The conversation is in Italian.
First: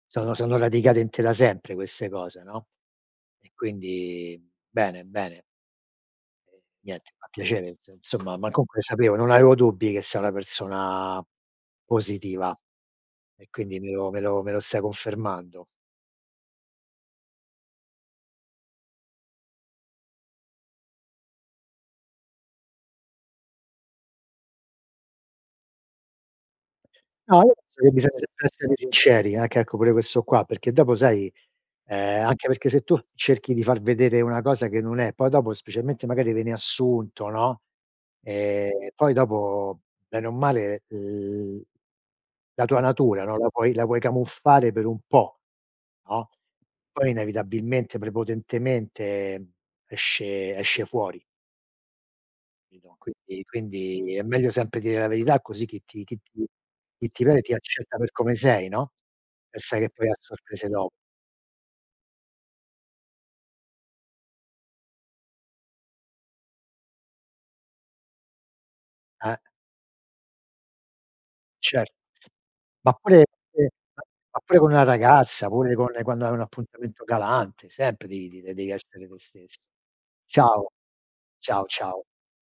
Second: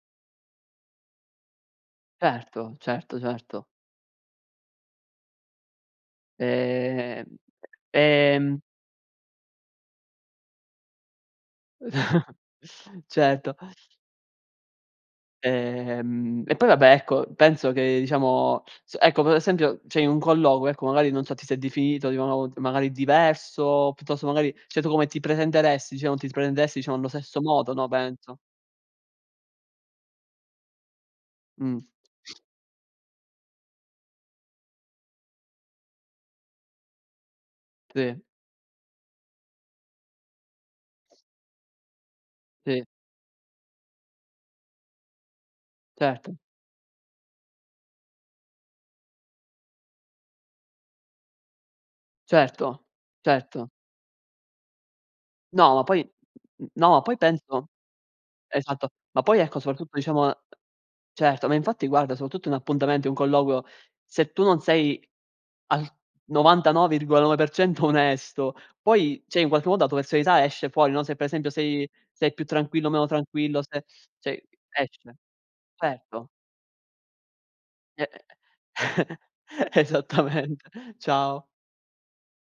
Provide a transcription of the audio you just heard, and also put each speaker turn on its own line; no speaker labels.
Sono sono radicate in te, da sempre queste cose, no?
Erto, certo,
E
certo.
quindi bene, bene. E niente,
Ehm
fa piacere, insomma, ma
ehm
comunque sapevo non avevo dubbi, che sei una persona positiva e
Certo.
quindi me lo me lo me lo stai confermando.
Ehm, e poi, vabbè, ecco, penso che, diciamo ecco, p esempio, cioè un colloquio, ecco, magari non so, ti sei definito, di [unintelligible] magari diverso, piuttosto magari cioè, tu come ti presenteresti, diciamo, ti presenteresti, diciamo, allo
No,
stesso
io
modo,
penso
no,
che bisogna
penso?
sempre essere sinceri, anche, ecco, pure questo qua, perché dopo, sai
Mh.
uhm, anche perché, se tu cerchi di far vedere una cosa che non è, poi dopo, specialmente magari vieni assunto, no,
Sì.
ehm, poi dopo, bene o male, uhm, l la tua
Sì.
natura, no, la puoi la vuoi camuffare per un po', no,
Certo.
poi inevitabilmente, prepotentemente, mhmm, esce esce fuori.
Certo,
Capito, quindi
certo.
quindi è meglio sempre dire la verità, così
No, ma
chi
poi
ti chi ti
mhmm, no, ma
chi
poi
ti vede, ti
penso
accetta per come sei,
Esatto.
no?
Ma poi, ecco,
E sai che
soprattutto,
poi ha
diciamo, uhm
sorprese do
Certo, ma infatti, guarda, soprattutto in appuntamento, un colloquio, se tu non sei al 99,9% onesto, poi,
Ah.
cioè, in qualche modo la tua personalità esce fuori, no, se per esempio
Cer
sei sei più tranquillo o
ma
meno
pure
tranquillo, se
[unintelligible] ma
Sì,
pure con una
esce.
ragazza, pure con quando
Certo.
hai un appuntamento galante,
E
sempre
e
devi dire devi
e
essere te stesso.
esattamente.
Ciao.
Ciao.
Ciao, ciao.